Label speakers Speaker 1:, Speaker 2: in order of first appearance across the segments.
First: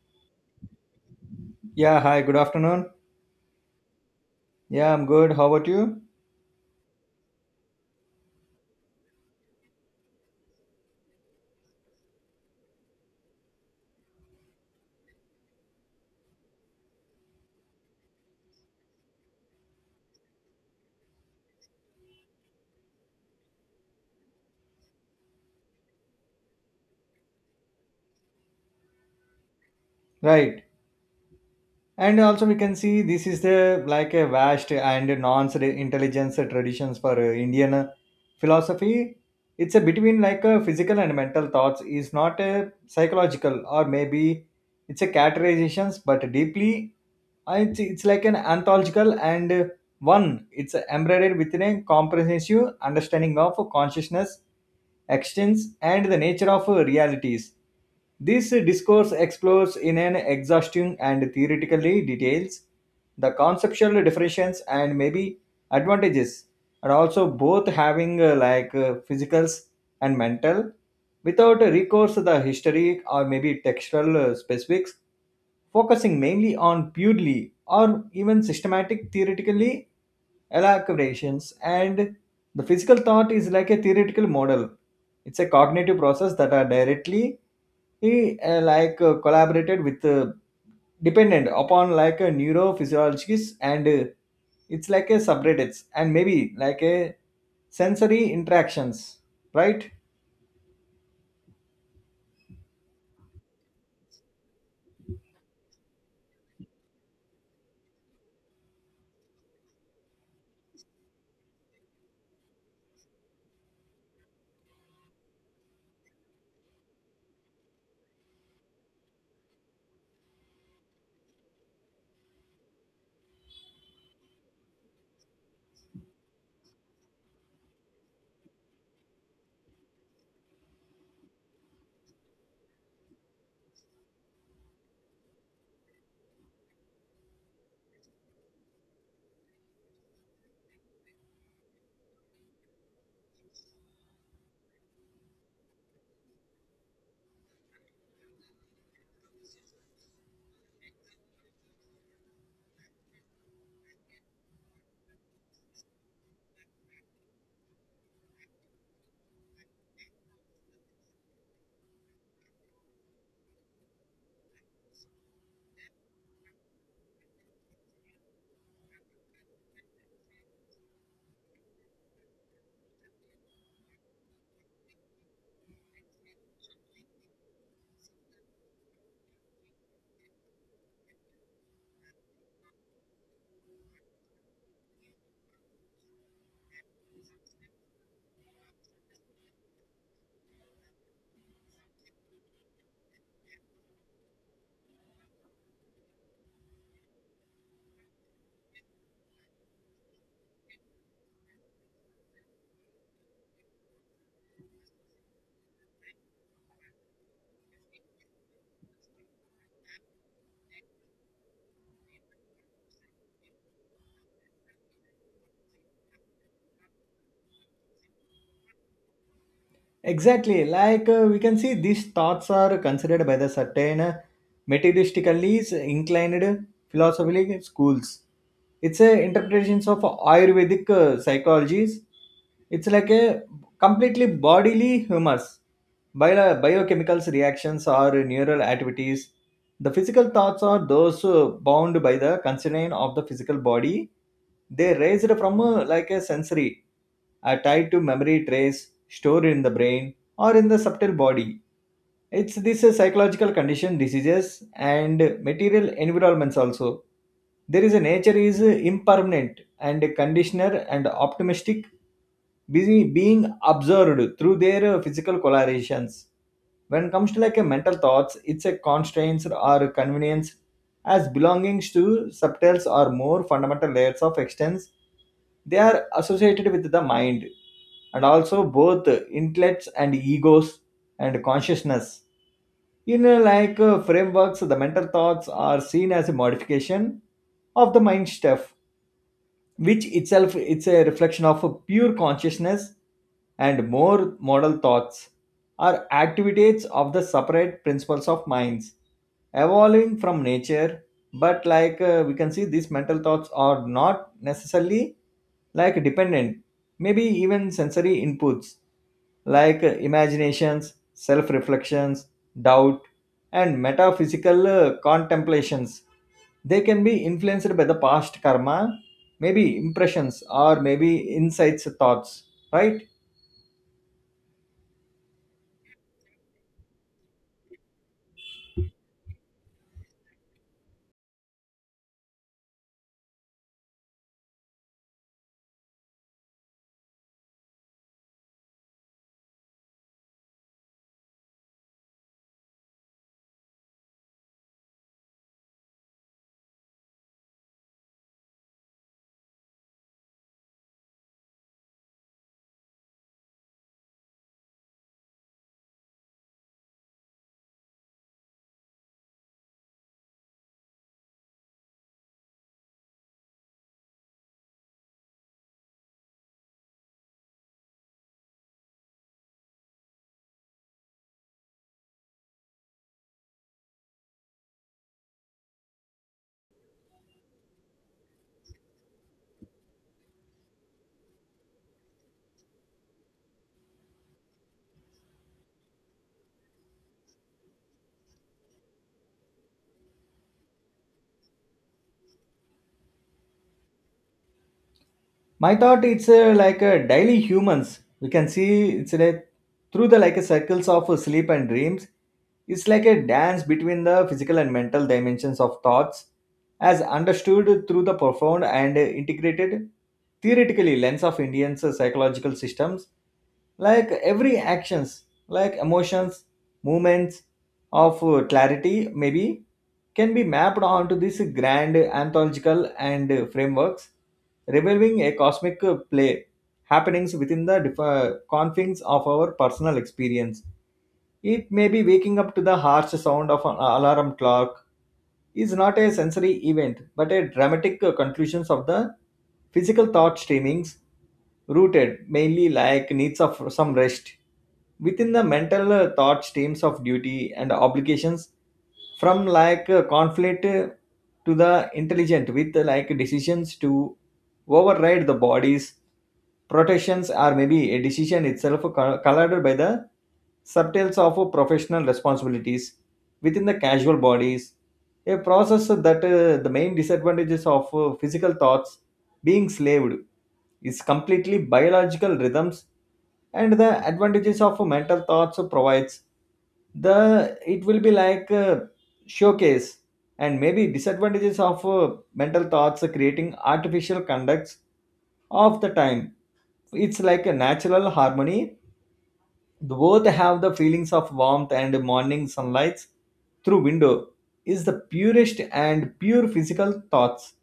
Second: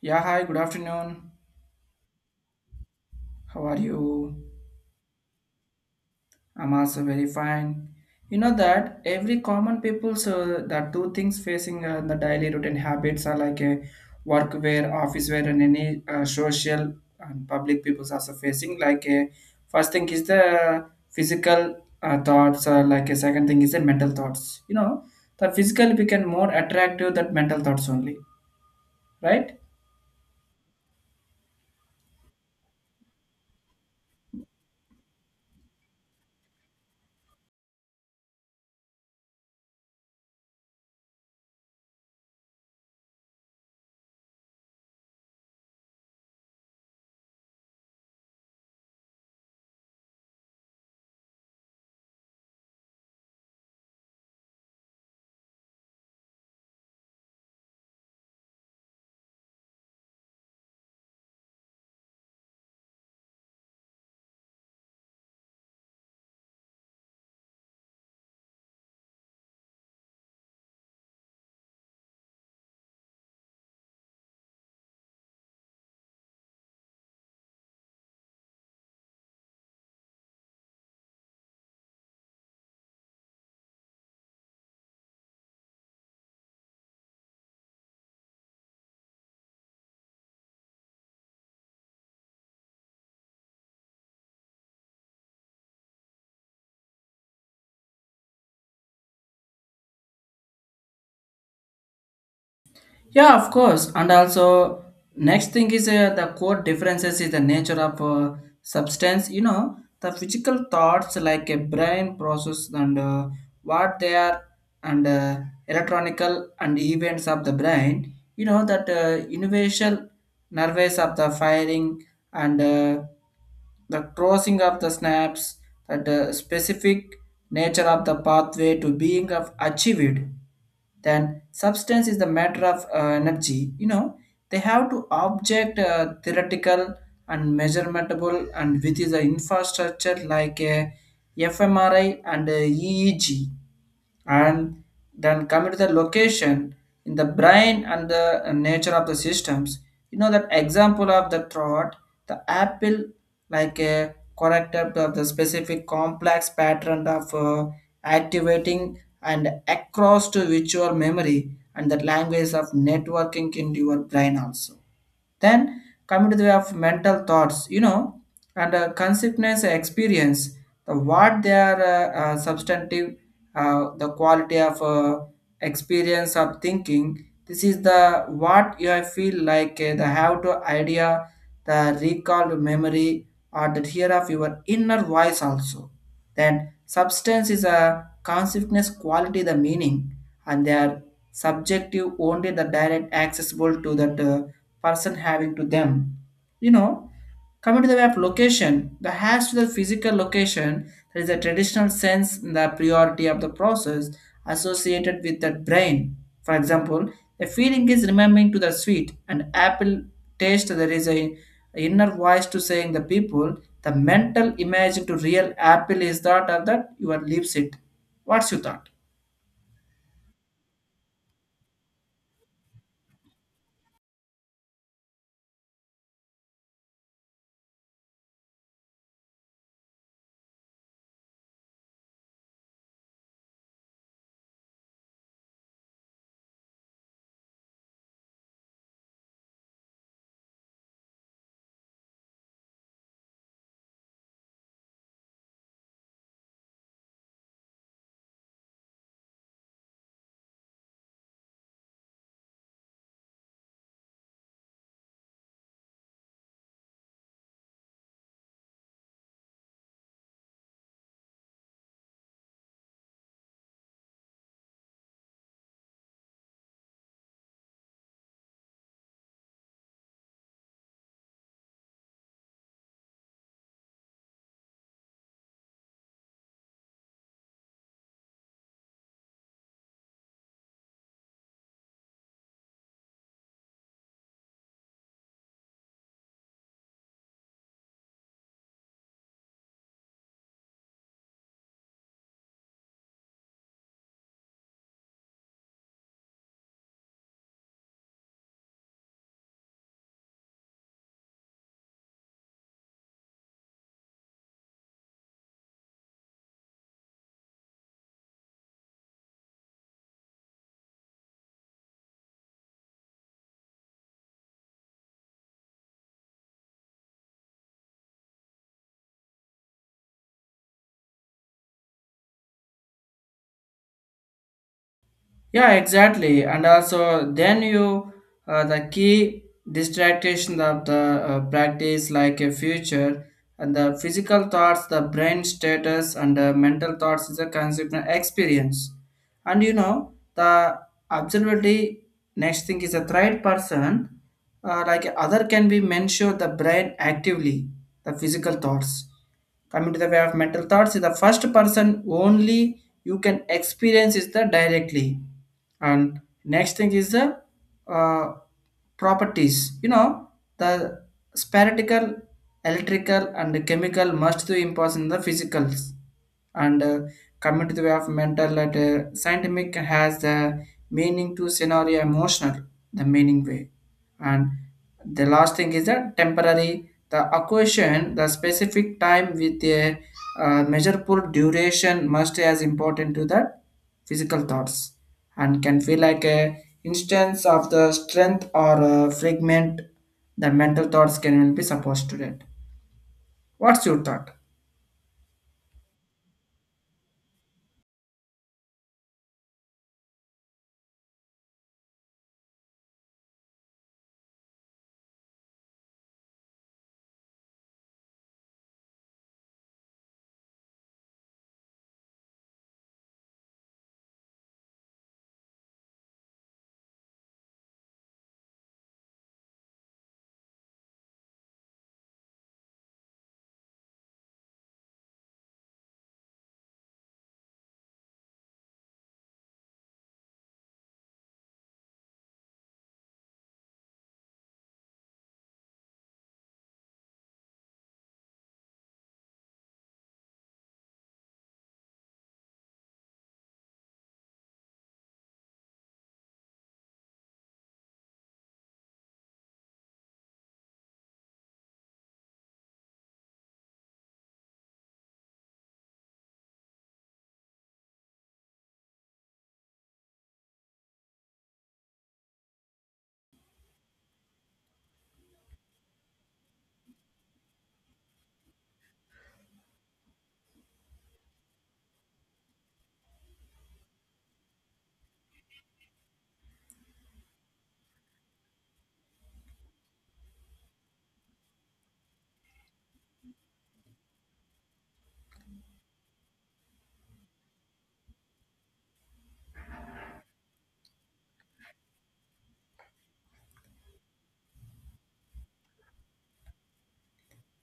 Speaker 1: Yeah, hi, good afternoon.
Speaker 2: Yeah, hi, good afternoon.
Speaker 1: How are you?
Speaker 2: Yeah, I'm good. How about you?
Speaker 1: I'm also very fine. You know that every common people's the two things facing the daily routine habits are like a work wear, office wear, and any social and public people's also facing like a first thing is the physical thoughts, like a second thing is the mental thoughts. You know, the physical become more attractive than mental thoughts only, right?
Speaker 2: Right. And also we can see this is the like a vast and non-intelligence traditions for Indian philosophy. It's a between like a physical and mental thoughts, is not a psychological or maybe it's a categorizations, but deeply it's like an anthological and one, it's embedded within a comprehensive understanding of consciousness extents and the nature of realities. This discourse explores, in an exhausting and theoretically details, the conceptual differentiations and maybe advantages, and also both having like physicals and mental, without recourse to the historic or maybe textual specifics, focusing mainly on purely or even systematic theoretically elaborations. And the physical thought is like a theoretical model. It's a cognitive process that are directly like collaborated with, dependent upon like a neurophysiologists, and it's like a subreddits and maybe like a sensory interactions, right?
Speaker 1: Yeah, of course. And also, next thing is the core differences is the nature of substance. You know, the physical thoughts like a brain process and what they are and electronical and events of the brain. You know that universal nervous of the firing and the crossing of the snaps that the specific nature of the pathway to being of achieved then substance is the matter of energy, you know, they have to object theoretical and measurementable and with the infrastructure like a fmri and a eeg and then coming to the location in the brain and the nature of the systems, you know that example of the thought the apple like a corrector of the specific complex pattern of activating and across to visual memory and the language of networking in your brain also then coming to the way of mental thoughts, you know, and consciousness experience, the what they are substantive, the quality of experience of thinking. This is the what you feel like the how to idea, the recall memory, or the hear of your inner voice also. Then substance is a consciousness quality, the meaning, and they are subjective only the direct accessible to that person having to them. You know, coming to the way of location, the has to the physical location, there is a traditional sense in the priority of the process associated with that brain. For example, the feeling is remembering to the sweet and apple taste. There is a inner voice to saying the people the mental image to real apple is that or that your leaves it. What's your thought?
Speaker 2: Exactly, like we can see these thoughts are considered by the certain materialistically inclined philosophical schools. It's a interpretations of Ayurvedic psychologies. It's like a completely bodily humors, biochemicals reactions or neural activities. The physical thoughts are those bound by the constraint of the physical body. They raised from like a sensory, are tied to memory trace stored in the brain or in the subtle body. It's this psychological condition, diseases, and material environments also. There is a nature is impermanent and conditioner and optimistic, busy being observed through their physical colorations. When it comes to like a mental thoughts, it's a constraints or convenience as belongings to subtles or more fundamental layers of existence. They are associated with the mind, and also both intellects and egos and consciousness. In like frameworks, the mental thoughts are seen as a modification of the mind stuff, which itself it's a reflection of a pure consciousness. And more model thoughts are activities of the separate principles of minds, evolving from nature. But like we can see these mental thoughts are not necessarily like dependent, maybe even sensory inputs, like imaginations, self reflections, doubt, and metaphysical contemplations. They can be influenced by the past karma, maybe impressions or maybe insights thoughts, right?
Speaker 1: Yeah, exactly. And also, then you the key distraction of the practice, like a future and the physical thoughts, the brain status, and the mental thoughts is a consequent experience. And you know, the observability next thing is a third person, like other can be mentioned the brain actively, the physical thoughts coming to the way of mental thoughts is the first person only you can experience is the directly and next thing is the uh, properties, you know, the spherical electrical and chemical must to impose in the physicals and coming to the way of mental and scientific has the meaning to scenario emotional the meaning way and the last thing is that temporary the occasion the specific time with a measurable duration must be as important to the physical thoughts and can feel like a instance of the strength or a fragment the mental thoughts can be supposed to that what's your thought?
Speaker 2: My thought, it's like a daily humans, we can see it's like through the like a circles of sleep and dreams. It's like a dance between the physical and mental dimensions of thoughts, as understood through the profound and integrated theoretically lens of Indian psychological systems. Like every actions, like emotions, movements, of clarity, maybe can be mapped onto this grand anthological and frameworks, revealing a cosmic play happenings within the confines of our personal experience. It may be waking up to the harsh sound of an alarm clock, is not a sensory event but a dramatic conclusion of the physical thought streamings, rooted mainly like needs of some rest within the mental thought streams of duty and obligations. From like conflict, to the intelligent with like decisions to override the body's protections, or maybe a decision itself colored by the subtles of professional responsibilities within the casual bodies, a process that the main disadvantages of physical thoughts being slaved is completely biological rhythms. And the advantages of mental thoughts provides the, it will be like a showcase. And maybe disadvantages of mental thoughts creating artificial conducts of the time, it's like a natural harmony. The both have the feelings of warmth and morning sunlight through window is the purest, and pure physical thoughts,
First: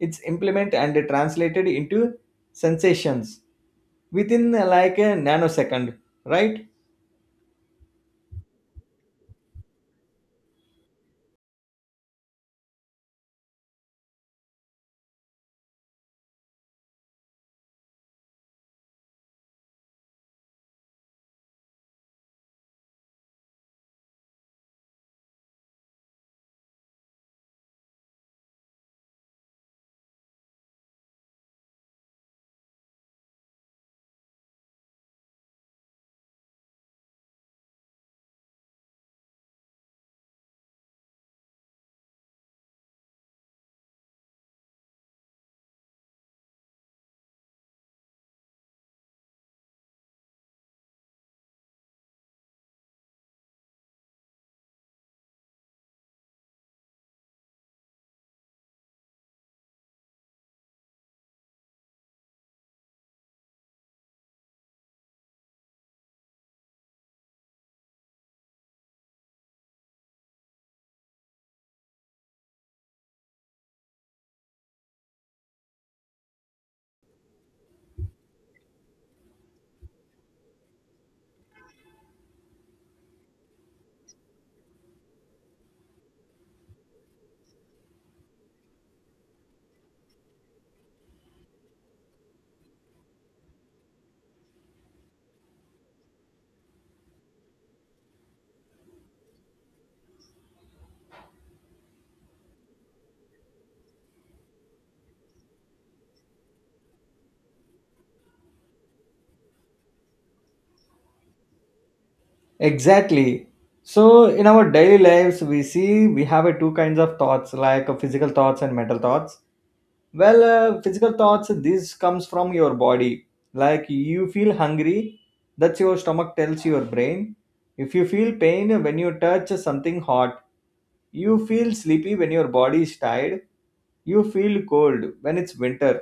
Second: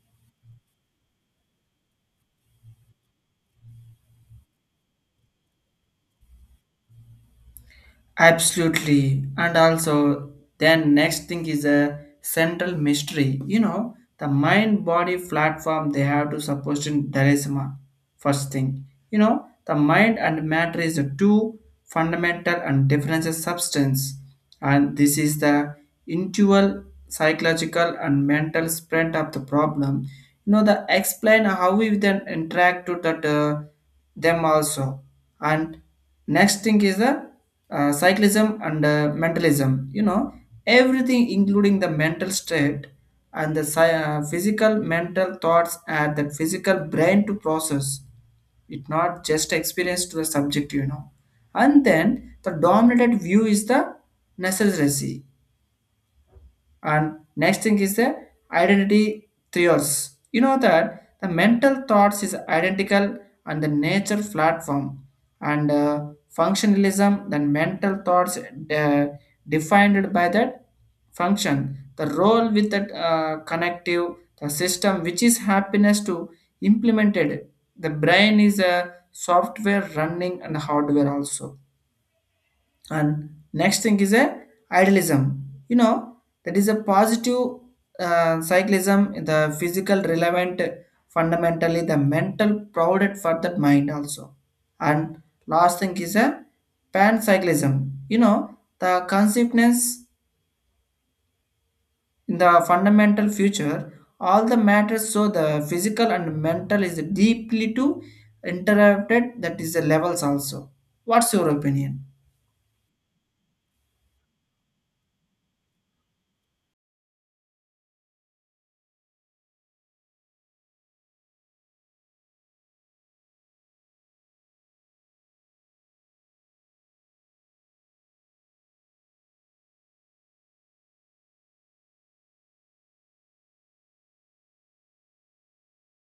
Speaker 2: it's implement and translated into sensations within like a nanosecond, right?
Speaker 1: Absolutely. And also, then next thing is a central mystery. You know, the mind body platform they have to suppose in Daresma. First thing, you know, the mind and matter is a two fundamental and different substance. And this is the intual, psychological, and mental spread of the problem, you know, the explain how we then interact to that them also and next thing is the cyclism and mentalism, you know, everything including the mental state and the physical mental thoughts and the physical brain to process it not just experience to the subject, you know, and then the dominant view is the necessary and next thing is the identity trios, you know that the mental thoughts is identical and the nature platform and functionalism then mental thoughts defined by that function the role with that connective the system which is happiness to implemented the brain is a software running and hardware also and next thing is a idealism, you know, that is a positive cyclism the physical relevant fundamentally the mental provided for that mind also and last thing is a pancyclism, you know, the consciousness in the fundamental future all the matters so the physical and mental is deeply to interrupted that is the levels also what's your opinion?
Speaker 2: Exactly. So in our daily lives, we see we have a two kinds of thoughts, like physical thoughts and mental thoughts. Well, physical thoughts, this comes from your body. Like you feel hungry, that's your stomach tells your brain. If you feel pain when you touch something hot, you feel sleepy when your body is tired, you feel cold when it's winter,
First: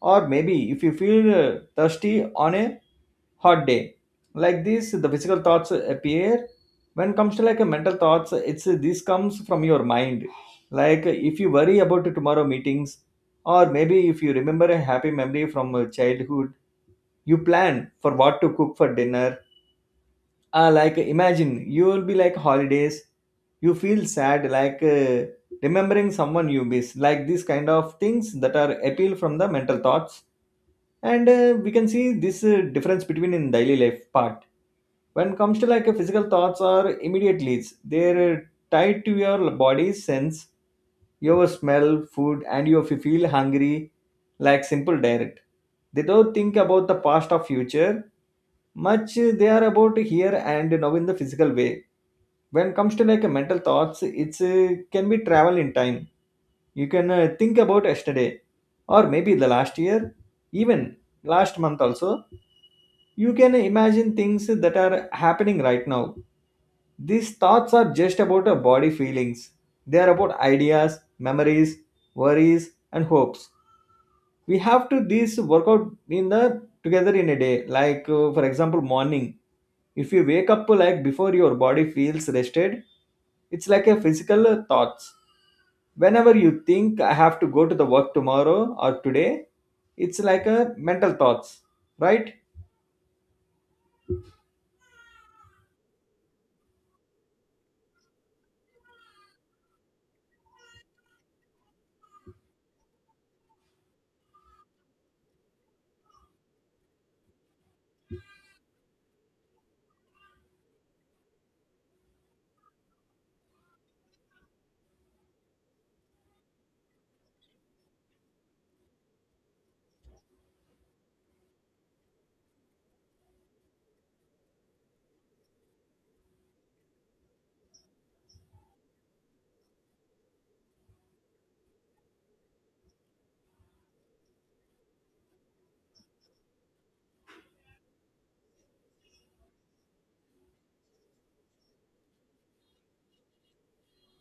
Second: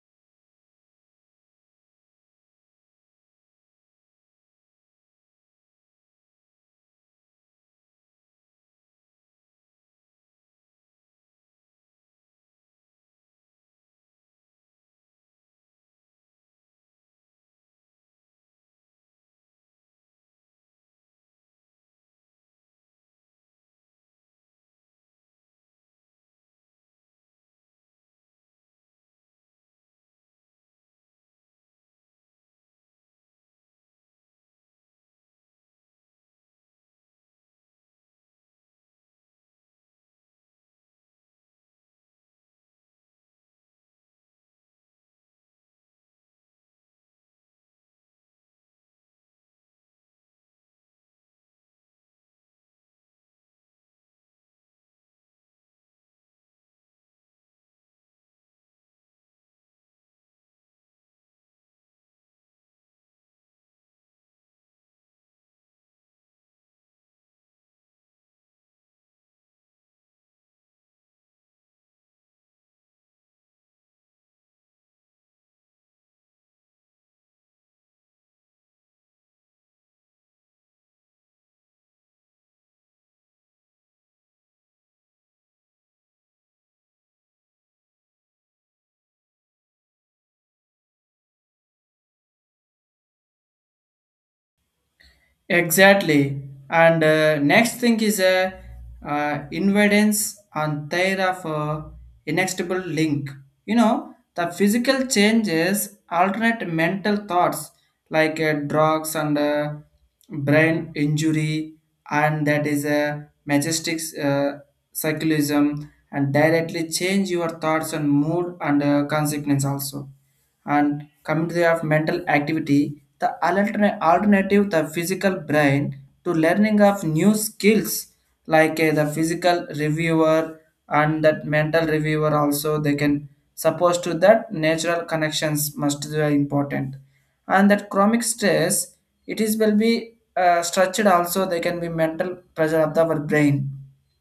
Speaker 2: or maybe if you feel thirsty on a hot day, like this the physical thoughts appear. When it comes to like a mental thoughts, it's this comes from your mind. Like if you worry about tomorrow meetings, or maybe if you remember a happy memory from childhood, you plan for what to cook for dinner. Like imagine you will be like holidays. You feel sad, like remembering someone you miss. Like these kind of things that are appeal from the mental thoughts. And we can see this difference between in daily life part. When it comes to like a physical thoughts are immediate leads, they're tied to your body sense, your smell food, and if you feel hungry, like simple direct, they don't think about the past or future much. They are about here and now in the physical way. When it comes to like a mental thoughts, it's can be travel in time. You can think about yesterday, or maybe the last year, even last month also. You can imagine things that are happening right now. These thoughts are just about our body feelings. They are about ideas, memories, worries, and hopes. We have to these work out in the together in a day. Like for example, morning. If you wake up like before your body feels rested, it's like a physical thoughts. Whenever you think I have to go to the work tomorrow or today, it's like a mental thoughts, right?
Speaker 1: Exactly. And next thing is a invadance on their of inextricable link. You know, the physical changes alternate mental thoughts like drugs and brain injury, and that is a majestic cyclism and directly change your thoughts and mood and consequence also and coming to the of mental activity the alternative the physical brain to learning of new skills like the physical reviewer and that mental reviewer also they can suppose to that natural connections must be important and that chronic stress it is will be structured also they can be mental pressure of the, our brain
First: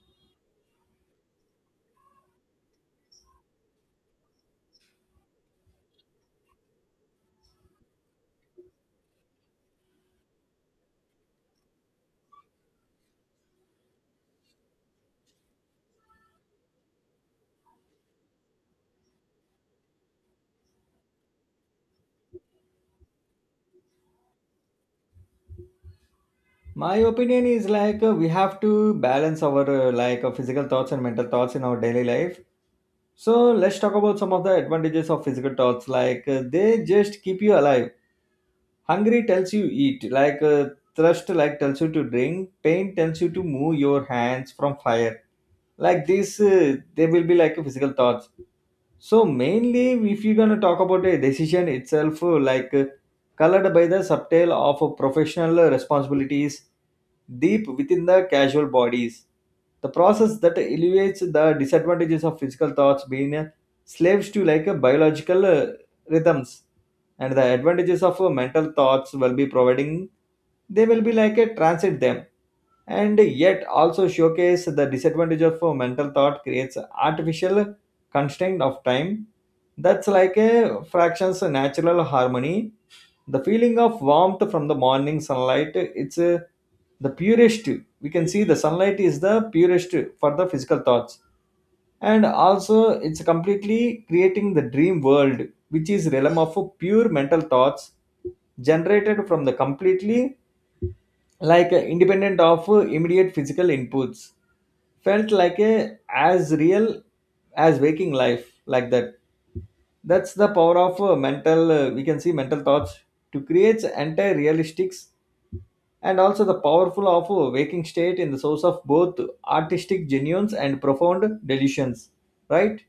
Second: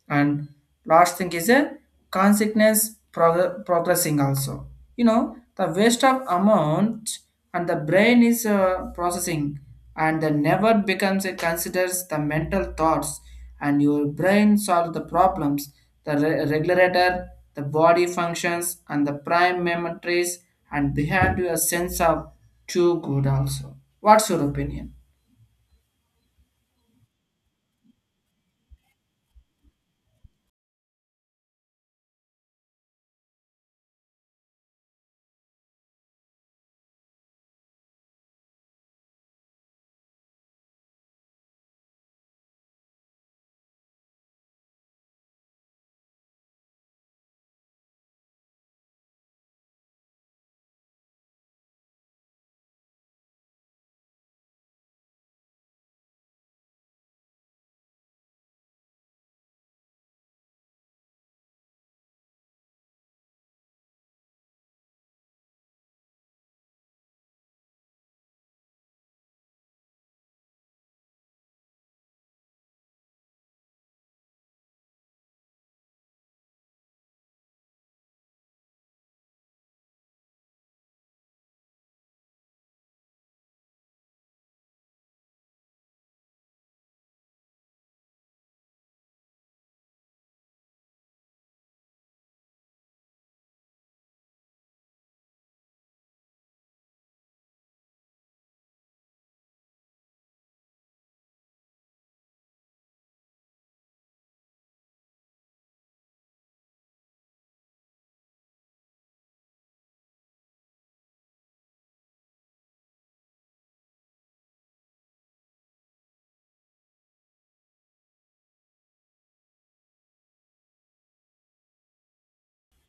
Speaker 1: and last thing is a consequence progressing also, you know, the waste of amount and the brain is processing and the never becomes it considers the mental thoughts and your brain solve the problems the regulator the body functions and the prime memories and behind your sense of too good also what's your opinion?
Speaker 2: My opinion is like we have to balance our like physical thoughts and mental thoughts in our daily life. So let's talk about some of the advantages of physical thoughts. Like they just keep you alive. Hungry tells you eat. Like thirst like tells you to drink. Pain tells you to move your hands from fire. Like this, they will be like a physical thoughts. So mainly, if you're gonna talk about a decision itself, like colored by the subtale of professional responsibilities deep within the casual bodies, the process that elevates the disadvantages of physical thoughts being slaves to like biological rhythms, and the advantages of mental thoughts will be providing, they will be like a transit them, and yet also showcase the disadvantage of mental thought creates artificial constraint of time. That's like a fractions natural harmony. The feeling of warmth from the morning sunlight, it's a, the purest, we can see the sunlight is the purest for the physical thoughts. And also it's completely creating the dream world, which is realm of pure mental thoughts, generated from the completely like independent of immediate physical inputs, felt like a as real as waking life. Like that, that's the power of mental we can see mental thoughts to create entire realistics. And also the powerful of waking state in the source of both artistic genuines and profound delusions, right?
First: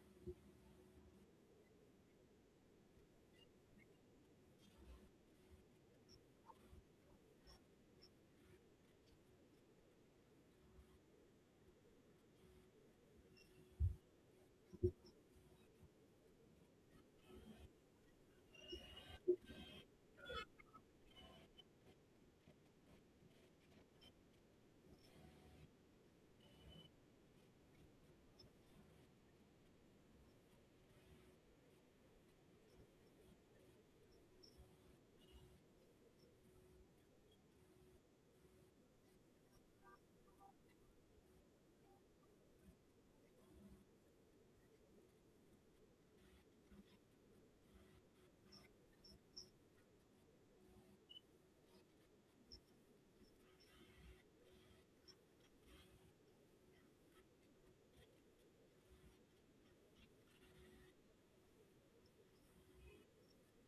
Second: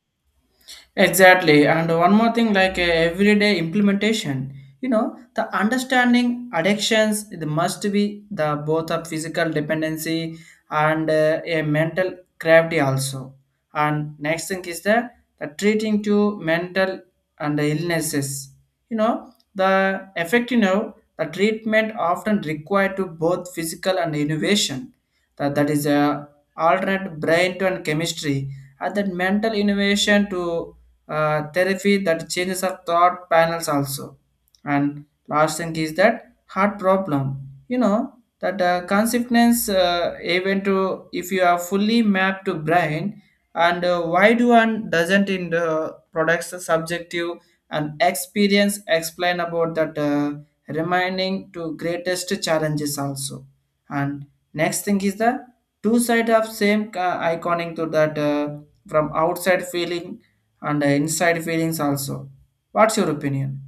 Speaker 1: Exactly. And one more thing, like everyday implementation, you know, the understanding addictions, it must be the both of physical dependency and a mental gravity also. And next thing is the treating to mental and the illnesses. You know, the effect, you know, the treatment often required to both physical and innovation that is a alternate brain to and chemistry and then mental innovation to therapy that changes of thought panels also and last thing is that heart problem, you know that consequence even to if you are fully mapped to brain and why do one doesn't in the products subjective and experience explain about that remaining to greatest challenges also and next thing is the two side of same iconic to that from outside feeling and inside feelings also. What's your opinion?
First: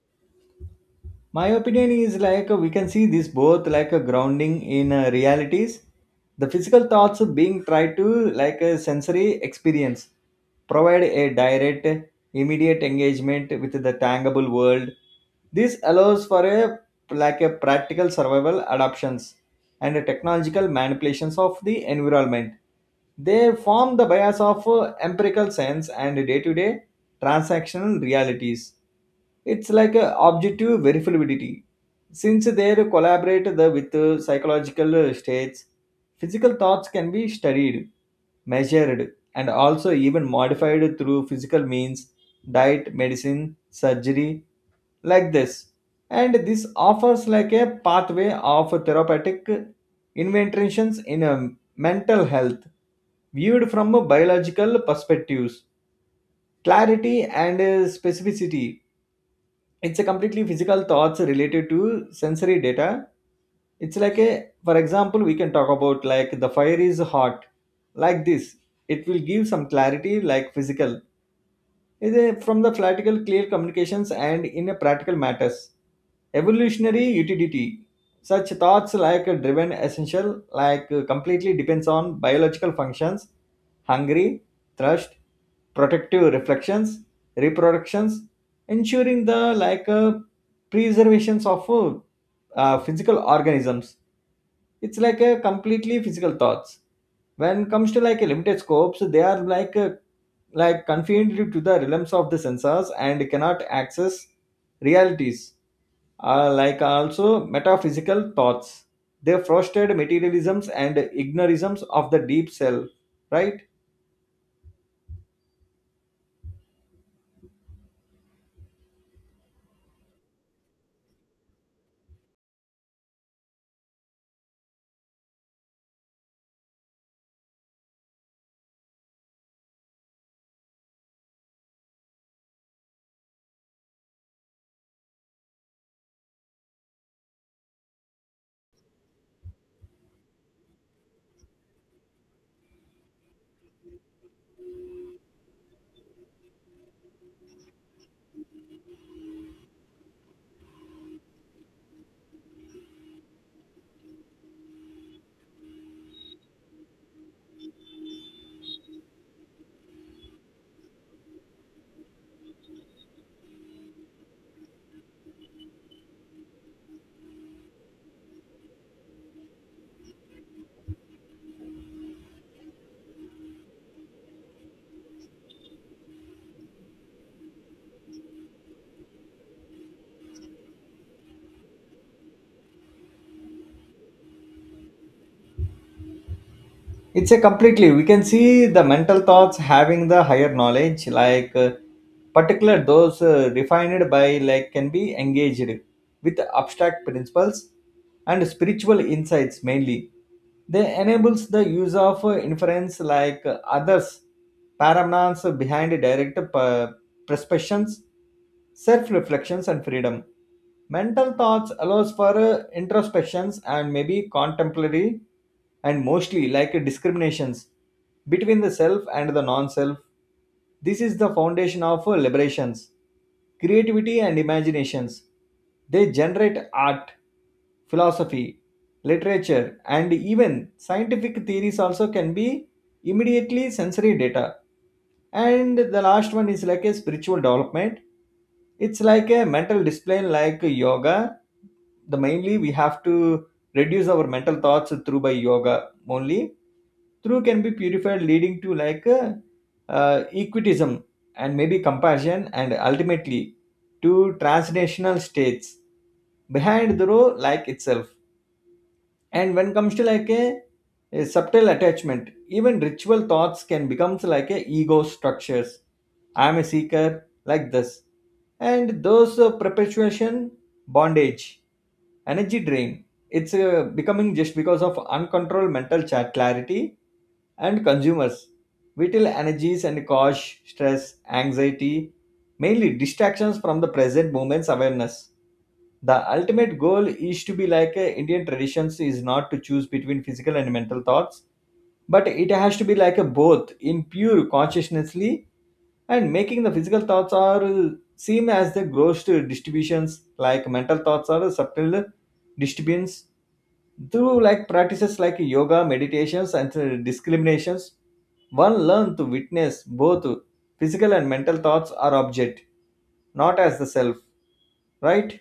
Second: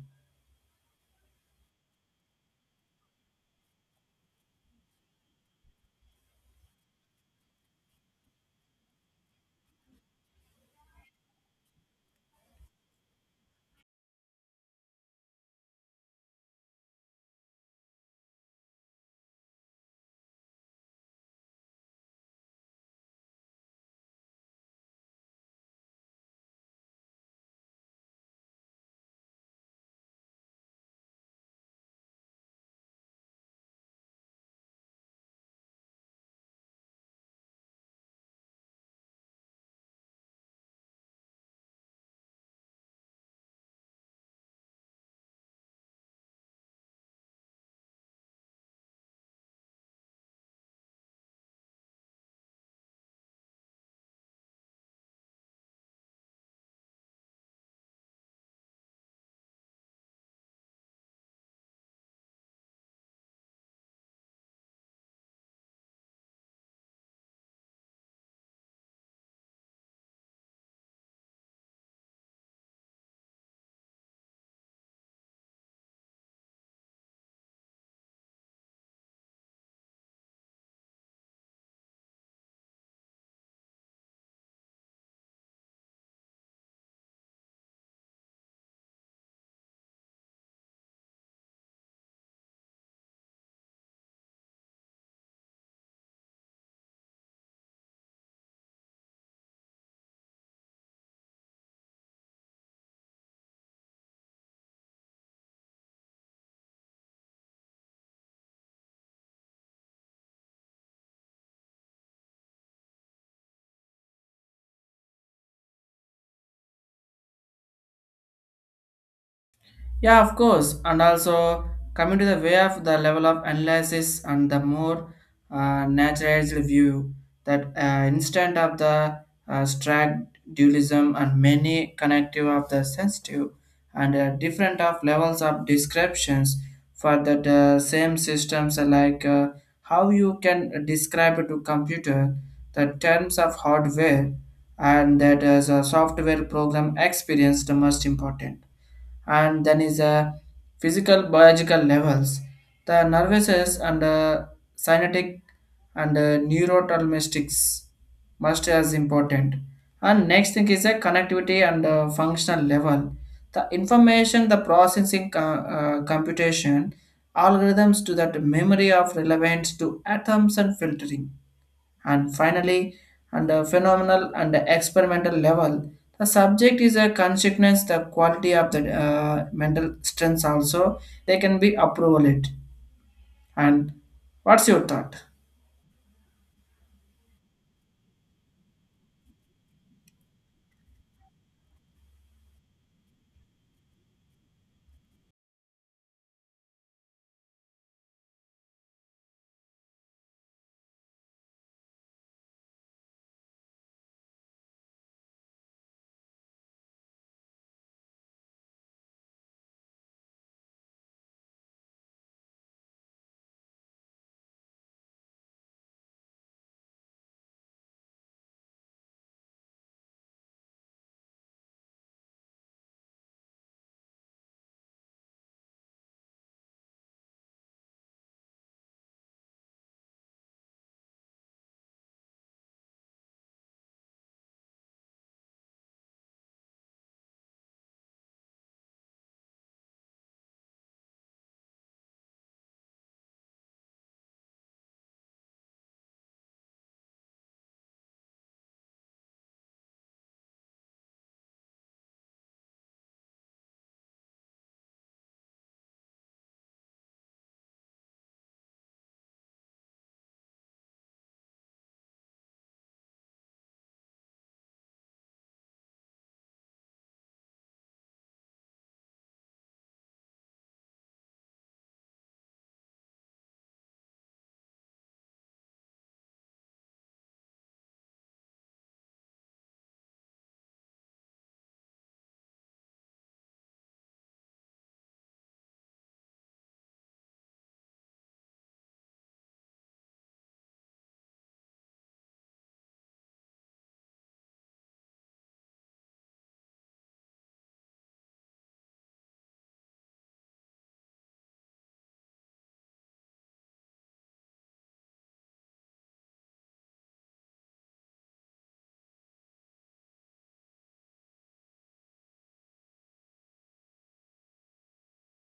Speaker 2: My opinion is like we can see this both like a grounding in realities. The physical thoughts being tried to like a sensory experience provide a direct immediate engagement with the tangible world. This allows for a like a practical survival adoptions and technological manipulations of the environment. They form the bias of empirical sense and day to day transactional realities. It's like a objective verifiability. Since they collaborate the, with psychological states, physical thoughts can be studied, measured, and also even modified through physical means, diet, medicine, surgery, like this. And this offers like a pathway of therapeutic interventions in mental health, viewed from a biological perspectives, clarity and specificity. It's a completely physical thoughts related to sensory data. It's like a, for example we can talk about like the fire is hot, like this. It will give some clarity like physical is a, from the practical clear communications and in a practical matters, evolutionary utility. Such thoughts like driven essential, like completely depends on biological functions: hungry, thirst, protective reflections, reproductions, ensuring the like preservations of physical organisms. It's like a completely physical thoughts. When it comes to like a limited scopes, they are like a, like confined to the realms of the sensors and cannot access realities. Are like also metaphysical thoughts. They frosted materialisms and ignorisms of the deep self, right?
Speaker 1: Yeah, of course. And also coming to the way of the level of analysis and the more naturalized view that instant of the strag dualism and many connective of the sensitive and different of levels of descriptions for that same systems are like how you can describe to computer the terms of hardware and that as a software program experience the most important and then is a physical biological levels the nervous and synaptic and neurotransmitters must as important and next thing is a connectivity and functional level the information the processing computation algorithms to that memory of relevance to atoms and filtering and finally, on the phenomenal and the experimental level, the subject is a consequence the quality of the mental strengths also they can be approval it. And what's your thought?
Speaker 2: It's a completely we can see the mental thoughts having the higher knowledge, like particular those refined by like can be engaged with abstract principles and spiritual insights mainly. They enables the use of inference, like others paradigms behind direct uh, perceptions, self-reflections and freedom. Mental thoughts allows for introspections and maybe contemporary and mostly like discriminations between the self and the non-self. This is the foundation of liberations, creativity and imaginations. They generate art, philosophy, literature, and even scientific theories also can be immediately sensory data. And the last one is like a spiritual development, it's like a mental discipline like yoga. The mainly we have to reduce our mental thoughts through by yoga only. Through can be purified leading to like equitism and maybe compassion and ultimately to transnational states behind the row like itself. And when comes to like a subtle attachment, even ritual thoughts can becomes like a ego structures. I'm a seeker like this, and those perpetuation, bondage, energy drain, it's becoming just because of uncontrolled mental chat clarity and consumers vital energies and cause stress anxiety, mainly distractions from the present moment's awareness. The ultimate goal is to be like indian traditions is not to choose between physical and mental thoughts, but it has to be like a both in pure consciousnessly, and making the physical thoughts are seem as the gross to distributions like mental thoughts are subtle disturbance. Through like practices like yoga meditations and discriminations, one learn to witness both physical and mental thoughts are object, not as the self, right.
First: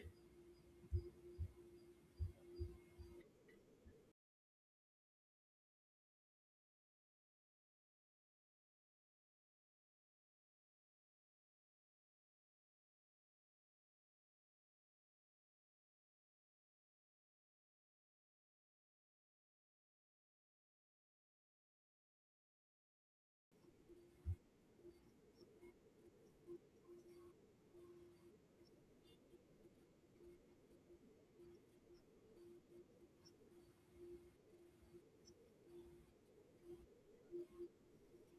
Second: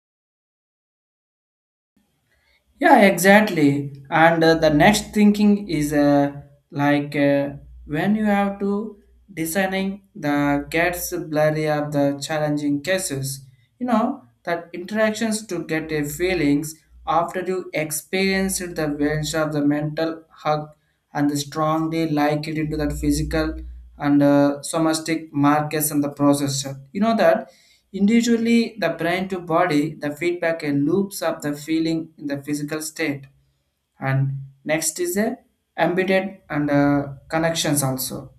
Speaker 1: Yeah, exactly. And the next thinking is like when you have to designing the gets blurry of the challenging cases, you know that interactions to get a feelings after you experienced the bench of the mental hug and strongly like it into that physical and somatic markers and the processor. You know that individually the brain to body, the feedback loops up the feeling in the physical state and next is a embedded and connections also,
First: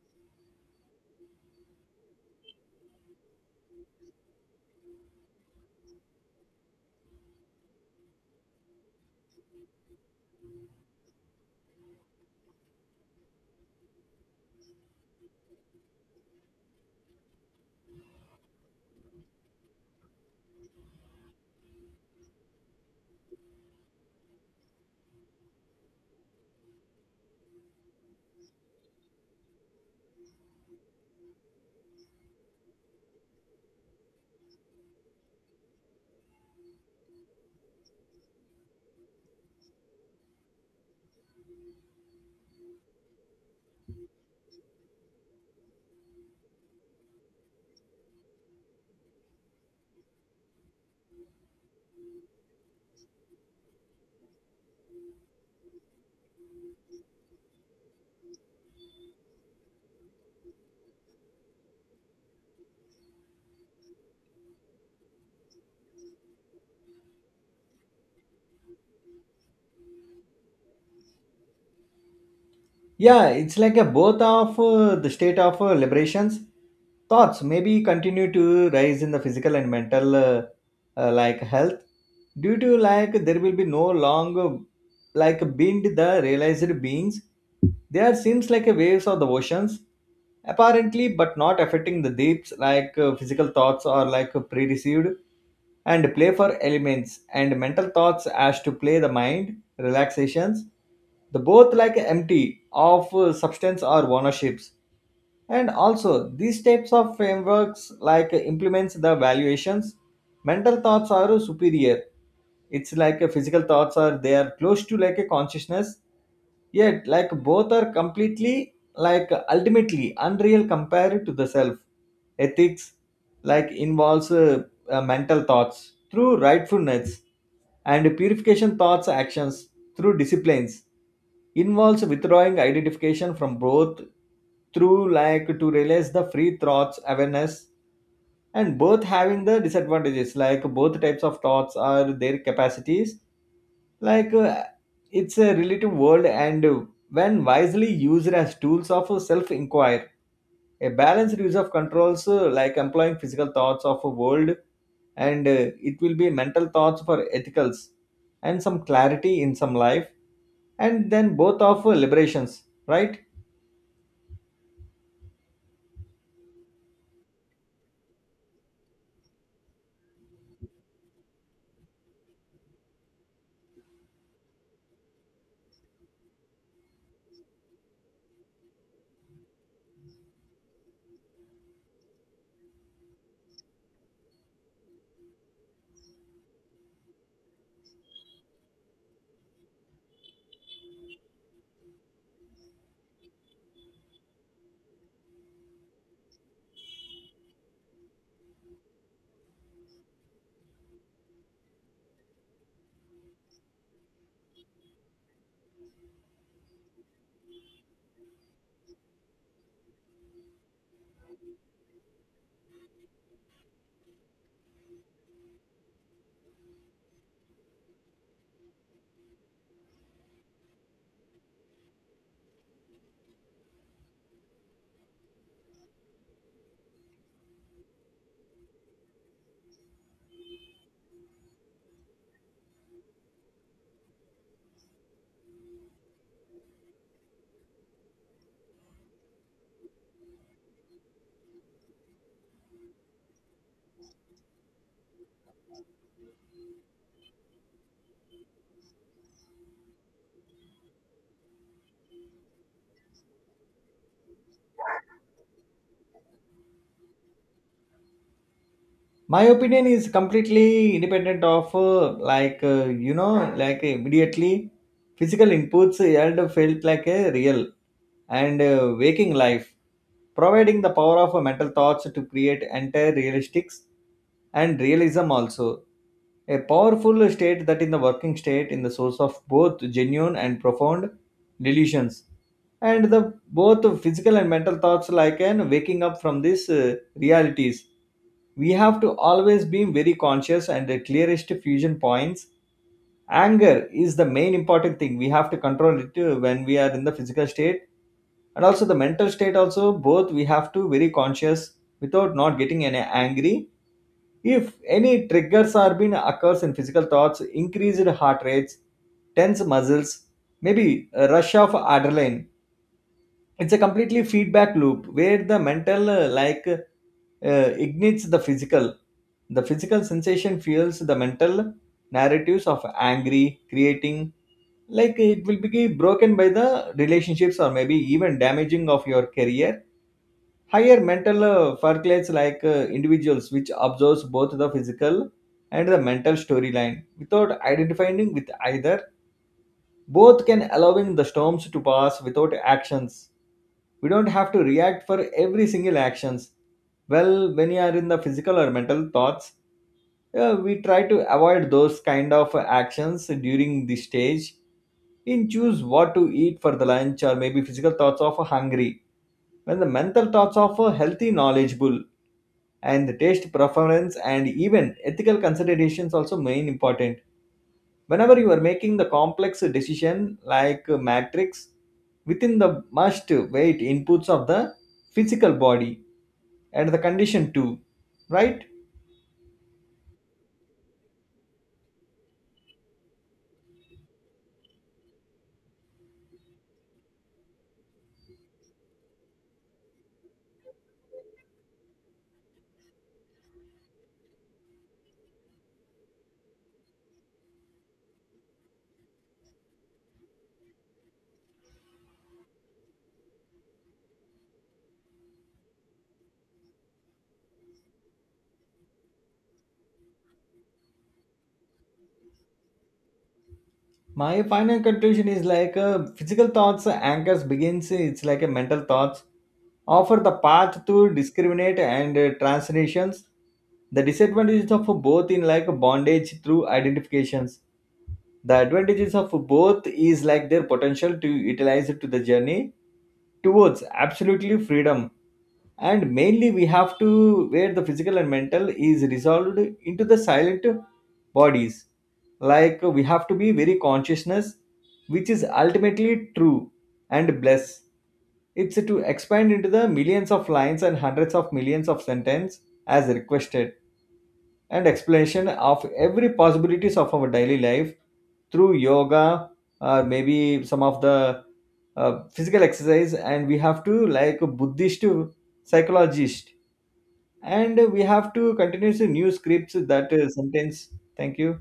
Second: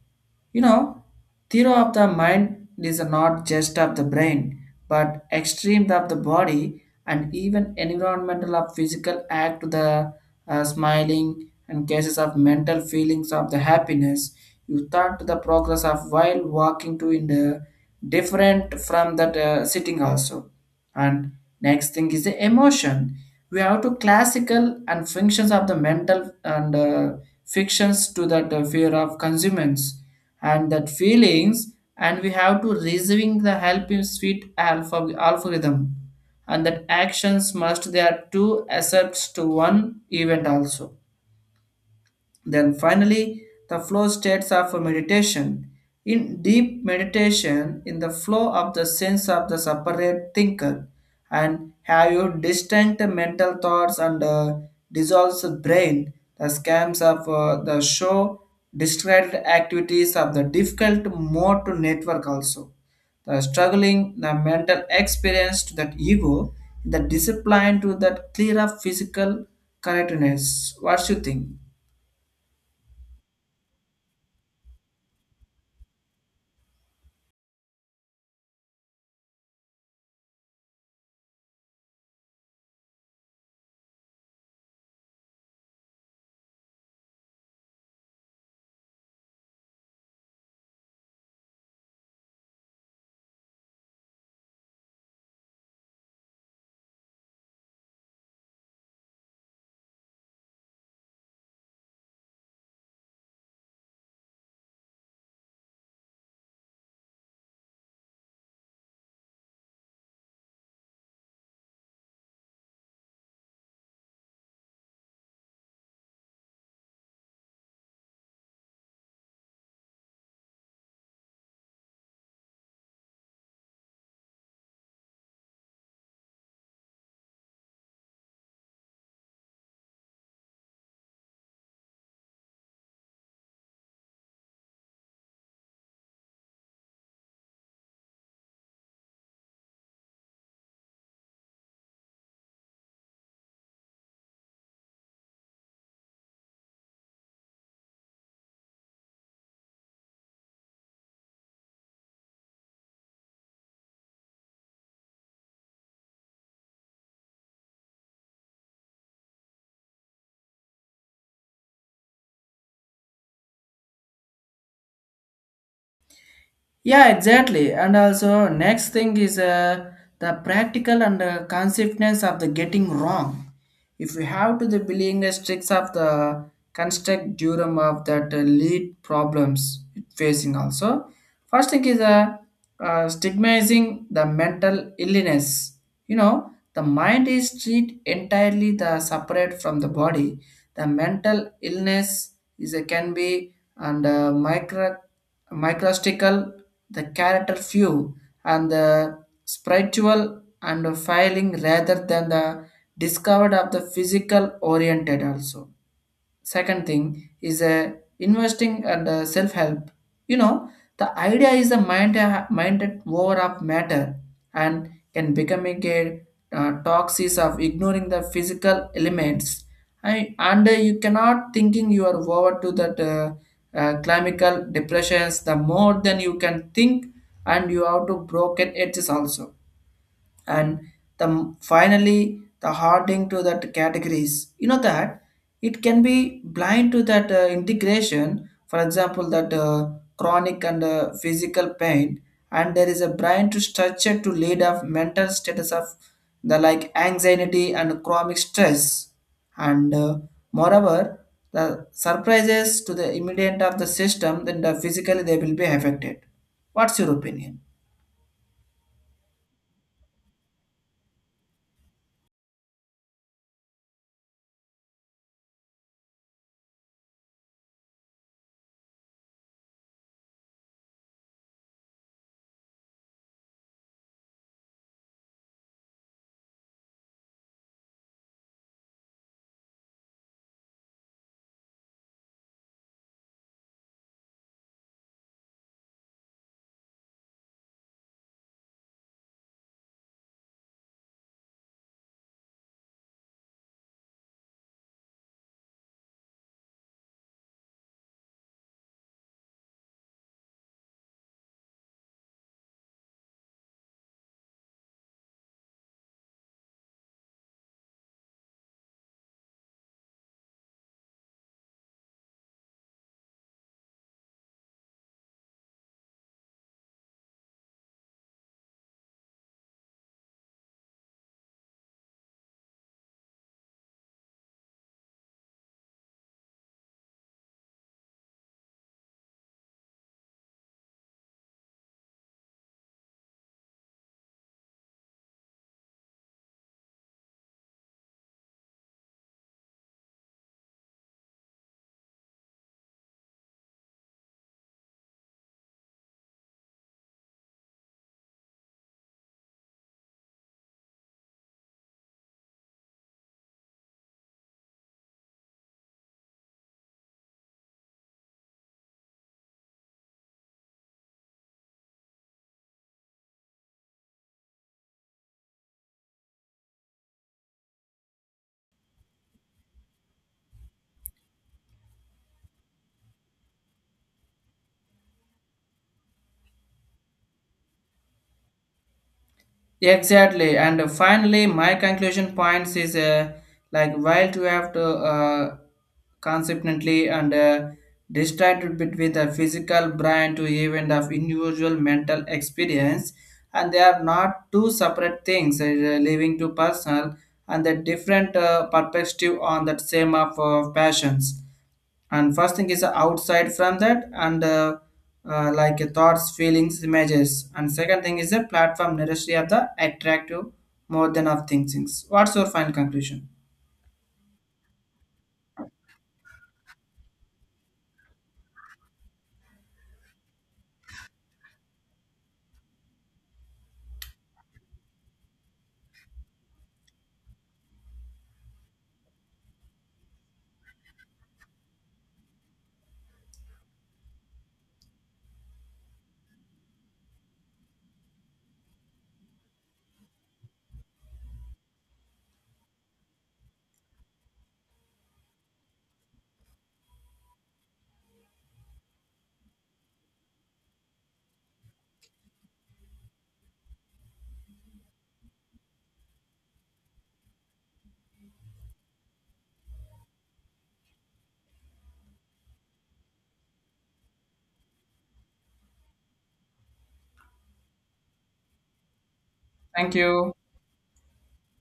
Speaker 1: you know, theory of the mind is not just of the brain, but extreme of the body and even environmental of physical act to the smiling and cases of mental feelings of the happiness you thought to the progress of while walking to in the different from that sitting also and next thing is the emotion we have to classical and functions of the mental and fictions to that fear of consumers and that feelings and we have to receiving the help in sweet alpha algorithm and that actions must there are two accepts to one event also then finally, the flow states of meditation. In deep meditation, in the flow of the sense of the separate thinker, and have your distant mental thoughts and dissolves the brain, the scams of the show, distracted activities of the difficult mode to network also. The struggling, the mental experience to that ego, the discipline to that clear of physical correctness. What you think?
Speaker 2: Yeah, it's like a both of the state of liberations thoughts maybe continue to rise in the physical and mental like health due to like there will be no longer like being the realized beings. They are seems like a waves of the oceans apparently, but not affecting the deeps like physical thoughts or like pre-received and play for elements, and mental thoughts as to play the mind relaxations, the both like empty of substance or ownerships. And also these types of frameworks like implements the valuations. Mental thoughts are superior, it's like a physical thoughts are they are close to like a consciousness, yet like both are completely like ultimately unreal compared to the self. Ethics like involves mental thoughts through rightfulness and purification thoughts actions through disciplines, involves withdrawing identification from both through like to realize the free thoughts awareness. And both having the disadvantages like both types of thoughts are their capacities, like it's a relative world, and when wisely used as tools of self inquiry, a balanced use of controls like employing physical thoughts of a world, and it will be mental thoughts for ethicals and some clarity in some life, and then both of liberations, right.
Speaker 1: Yeah, exactly. And also, next thing is the practical and consequence of the getting wrong. If we have to the being a strict of the construct durum of that lead problems facing also. First thing is stigmatizing the mental illness. You know, the mind is treated entirely the separate from the body. The mental illness is a, can be and micro microstical the character few and the spiritual and failing rather than the discovered of the physical oriented also second thing is investing and self help, you know, the idea is the mind minded over of matter and can becoming a toxis of ignoring the physical elements I, and you cannot thinking you are over to that clinical depressions the more than you can think and you have to broken edges also and the finally the hardening to that categories, you know that it can be blind to that integration for example that chronic and physical pain and there is a blind to structure to lead of mental status of the like anxiety and chronic stress and moreover the surprises to the immediate of the system then the physically they will be affected what's your opinion?
Speaker 2: My opinion is completely independent of you know, like immediately physical inputs held felt like a real, and waking life providing the power of mental thoughts to create entire realistics and realism also. A powerful state that in the working state in the source of both genuine and profound delusions, and the both physical and mental thoughts like an waking up from these realities. We have to always be very conscious and the clearest fusion points. Anger is the main important thing, we have to control it when we are in the physical state and also the mental state also, both we have to very conscious without not getting any angry. If any triggers are being occurs in physical thoughts, increased heart rates, tense muscles, maybe a rush of adrenaline. It's a completely feedback loop where the mental ignites the physical. The physical sensation fuels the mental narratives of angry, creating like it will be broken by the relationships or maybe even damaging of your career. Higher mental percolates like individuals which observes both the physical and the mental storyline without identifying with either, both can allowing the storms to pass without actions. We don't have to react for every single actions, well when you are in the physical or mental thoughts, we try to avoid those kind of actions during this stage. In choose what to eat for the lunch or maybe physical thoughts of hungry, when the mental thoughts of a healthy knowledgeable and the taste preference and even ethical considerations also main important. Whenever you are making the complex decision like a matrix within the must weight inputs of the physical body and the condition too, right.
Speaker 1: Exactly, and finally, my conclusion points is like while to have to consequently and distracted between the physical brain to event of individual mental experience, and they are not two separate things, leaving to personal and the different perspective on that same of passions and first thing is outside from that and like thoughts feelings images and second thing is a platform necessary of the attractive more than of things what's your final conclusion
Speaker 2: My final conclusion is like physical thoughts anchors begins, it's like a mental thoughts offer the path to discriminate and translations. The disadvantages of both in like bondage through identifications. The advantages of both is like their potential to utilize it to the journey towards absolutely freedom. And mainly we have to where the physical and mental is resolved into the silent bodies. Like we have to be very consciousness, which is ultimately true and bless. It's to expand into the millions of lines and hundreds of millions of sentence as requested, and explanation of every possibilities of our daily life through yoga or maybe some of the physical exercise, and we have to like a buddhist psychologist, and we have to continue to new scripts
Speaker 1: thank
Speaker 2: that
Speaker 1: you
Speaker 2: sentence. Thank you.